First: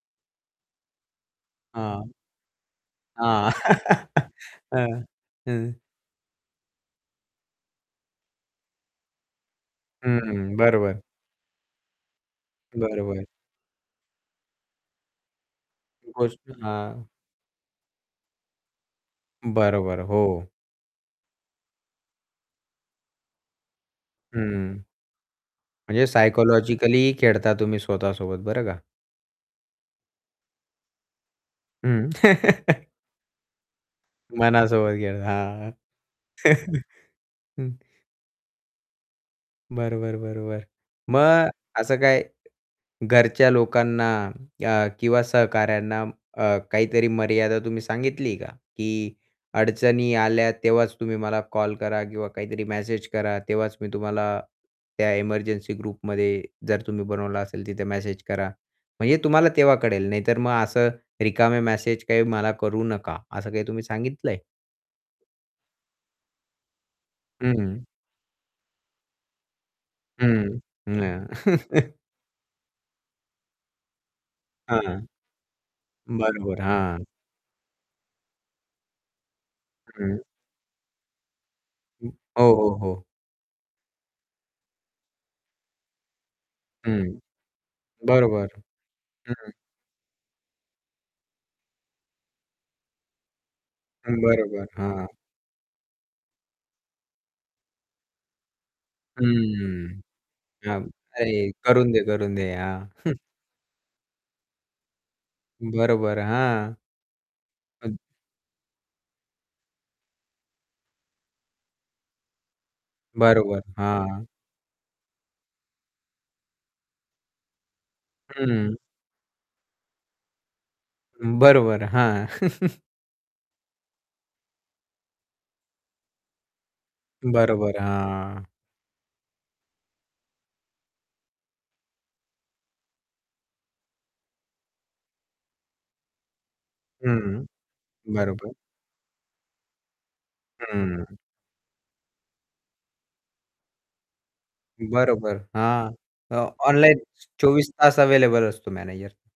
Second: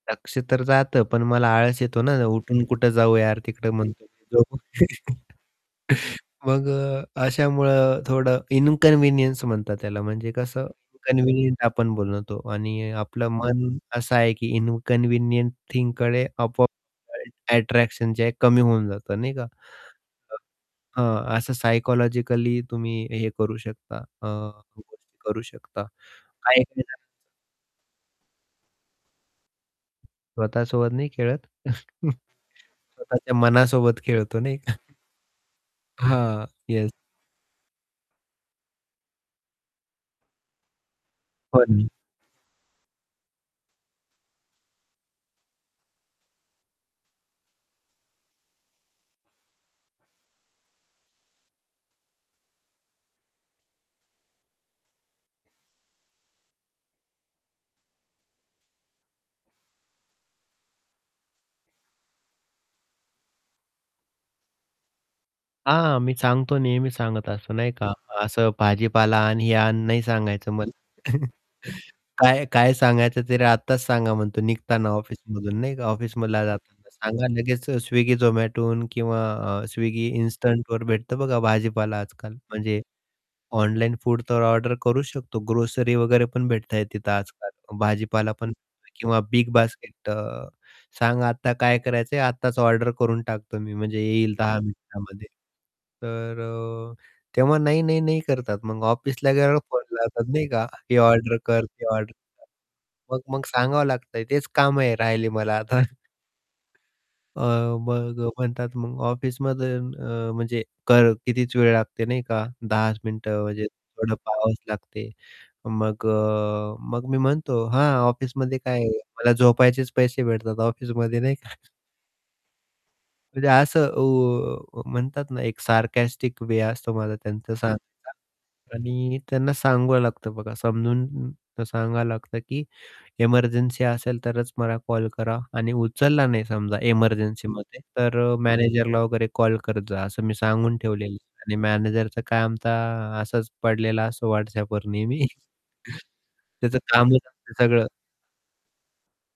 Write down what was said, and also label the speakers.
Speaker 1: लक्ष तर जातं, पण मला आळस येतो
Speaker 2: हां.
Speaker 1: ना, उठून कुठं जाऊ यार
Speaker 2: हां.
Speaker 1: तिकडं म्हणतो.
Speaker 2: हां,
Speaker 1: [unintelligible]
Speaker 2: हां.
Speaker 1: मग अ, अशामुळं थोडं इन्कन्व्हिनियन्स म्हणतात त्याला म्हणजे
Speaker 2: हं,
Speaker 1: कसं,
Speaker 2: बरोबर.
Speaker 1: इन्कन्व्हिनियंट आपण बोलतो आणि
Speaker 2: बरोबर.
Speaker 1: आपलं मन असं आहे, की इन्कन्व्हिनियंट थिंगकडे
Speaker 2: गोष्ट.
Speaker 1: आपोआप
Speaker 2: हां.
Speaker 1: [unintelligible] अट्रॅक्शन जे आहे कमी होऊन जात नाही का?
Speaker 2: बरोबर,
Speaker 1: अ,
Speaker 2: हो.
Speaker 1: हं, असं सायकॉलॉजिकली तुम्ही हे करू शकता, अ,
Speaker 2: हं.
Speaker 1: [unintelligible] करू शकता.
Speaker 2: म्हणजे
Speaker 1: [unintelligible]
Speaker 2: सायकॉलॉजिकली खेळता तुम्ही स्वतःसोबत बरं का.
Speaker 1: स्वतःसोबत नाही खेळत.
Speaker 2: हं.
Speaker 1: स्वतःच्या मनासोबत खेळतो नाही का?
Speaker 2: मनासोबत खेळ. हां,
Speaker 1: हां, येस.
Speaker 2: हं. बरोबर, बरोबर मग
Speaker 1: [unintelligible]
Speaker 2: असं काय घरच्या लोकांना अ, किंवा सहकाऱ्यांना अ, काहीतरी मर्यादा तुम्ही सांगितली का? की अडचणी आल्या तेव्हाच तुम्ही मला कॉल करा किंवा काहीतरी मॅसेज करा, तेव्हाच मी तुम्हाला त्या एमर्जन्सी ग्रुपमध्ये जर तुम्ही बनवलं असेल, तिथे मॅसेज करा. म्हणजे तुम्हाला तेव्हा कळेल, नाहीतर मग असं रिकामे मॅसेज काही मला करू नका, असं काही तुम्ही सांगितलं आहे.
Speaker 1: हां, मी सांगतो नेहमी सांगत असतो नाही
Speaker 2: हं.
Speaker 1: का, असं भाजीपाला आण, हे आण नाही सांगायचं
Speaker 2: हं,
Speaker 1: मला
Speaker 2: हं.
Speaker 1: काय काय सांगायचं तरी आत्ताच सांगा म्हणतो निघताना
Speaker 2: हां.
Speaker 1: ऑफिसमधून नाही का, ऑफिसमधला
Speaker 2: बरोबर,
Speaker 1: जाताना
Speaker 2: हां.
Speaker 1: सांगा लगेच Swiggy, Zomatoहून किंवा अ, Swiggy
Speaker 2: हं.
Speaker 1: इन्स्टंटवर भेटतं बघा भाजीपाला आज-काल.
Speaker 2: हो, हो,
Speaker 1: म्हणजे
Speaker 2: हो.
Speaker 1: ऑनलाईन फूड तर ऑर्डर करू शकतो, ग्रोसरी वगैरे पण भेटत आहे
Speaker 2: हं.
Speaker 1: तिथं आज-काल.
Speaker 2: बरोबर.
Speaker 1: भाजीपालापण किंवा बिग
Speaker 2: हं.
Speaker 1: बास्केट अ, सांगा आता काय करायचं आहे, आत्ताच ऑर्डर करून टाकतो मी म्हणजे येईल 10
Speaker 2: बरोबर, हां.
Speaker 1: मिनिटामध्ये. तर तेव्हा नाही, नाही, नाही करतात मग ऑफिसला [unintelligible] फोन
Speaker 2: हम्म.
Speaker 1: लावतात नाही का
Speaker 2: हां,
Speaker 1: हे
Speaker 2: अरे!
Speaker 1: ऑर्डर कर,
Speaker 2: करू
Speaker 1: ते
Speaker 2: दे,
Speaker 1: ऑर्डर
Speaker 2: करू दे. हां.
Speaker 1: मग, मग सांगावं लागतंय तेच काम आहे राहिली मला आता.
Speaker 2: बरोबर, हां.
Speaker 1: अ,
Speaker 2: हं
Speaker 1: मग म्हणतात, मग ऑफिसमध्ये अ, म्हणजे कर कितीच वेळ लागते नाही का 10 चं मिनिट
Speaker 2: बरोबर.
Speaker 1: म्हणजे थोडं
Speaker 2: हां.
Speaker 1: पहावच लागते, मग अ, मग मी म्हणतो "हां, ऑफिसमध्ये
Speaker 2: हं.
Speaker 1: काय मला झोपायचेच पैसे भेटतात ऑफिसमध्ये" "नाही का."
Speaker 2: बरोबर, हां.
Speaker 1: [unintelligible] असं ओ म्हणतात ना, एक सारकास्टिक वे असतो माझा त्यांचं
Speaker 2: बरोबर,
Speaker 1: सांगायचा.
Speaker 2: हां.
Speaker 1: आणि त्यांना सांगावं लागतं बघा समजून सांगावं लागतं, की एमर्जन्सी असेल तरच मला कॉल करा आणि उचलला नाही समजा
Speaker 2: हं,
Speaker 1: एमर्जन्सीमध्ये, तर
Speaker 2: बरोबर.
Speaker 1: मॅनेजरला वगैरे कॉल करत जा असं मी सांगून ठेवलेलं
Speaker 2: हं.
Speaker 1: आहे आणि मॅनेजरचं काय तर असच पडलेला असतो WhatsAppवर नेहमी.
Speaker 2: बरोबर. हां, अ,
Speaker 1: त्याचं
Speaker 2: ऑनलाईन
Speaker 1: काम [unintelligible]
Speaker 2: 24
Speaker 1: सगळं
Speaker 2: तास अवेलेबल असतो मॅनेजर.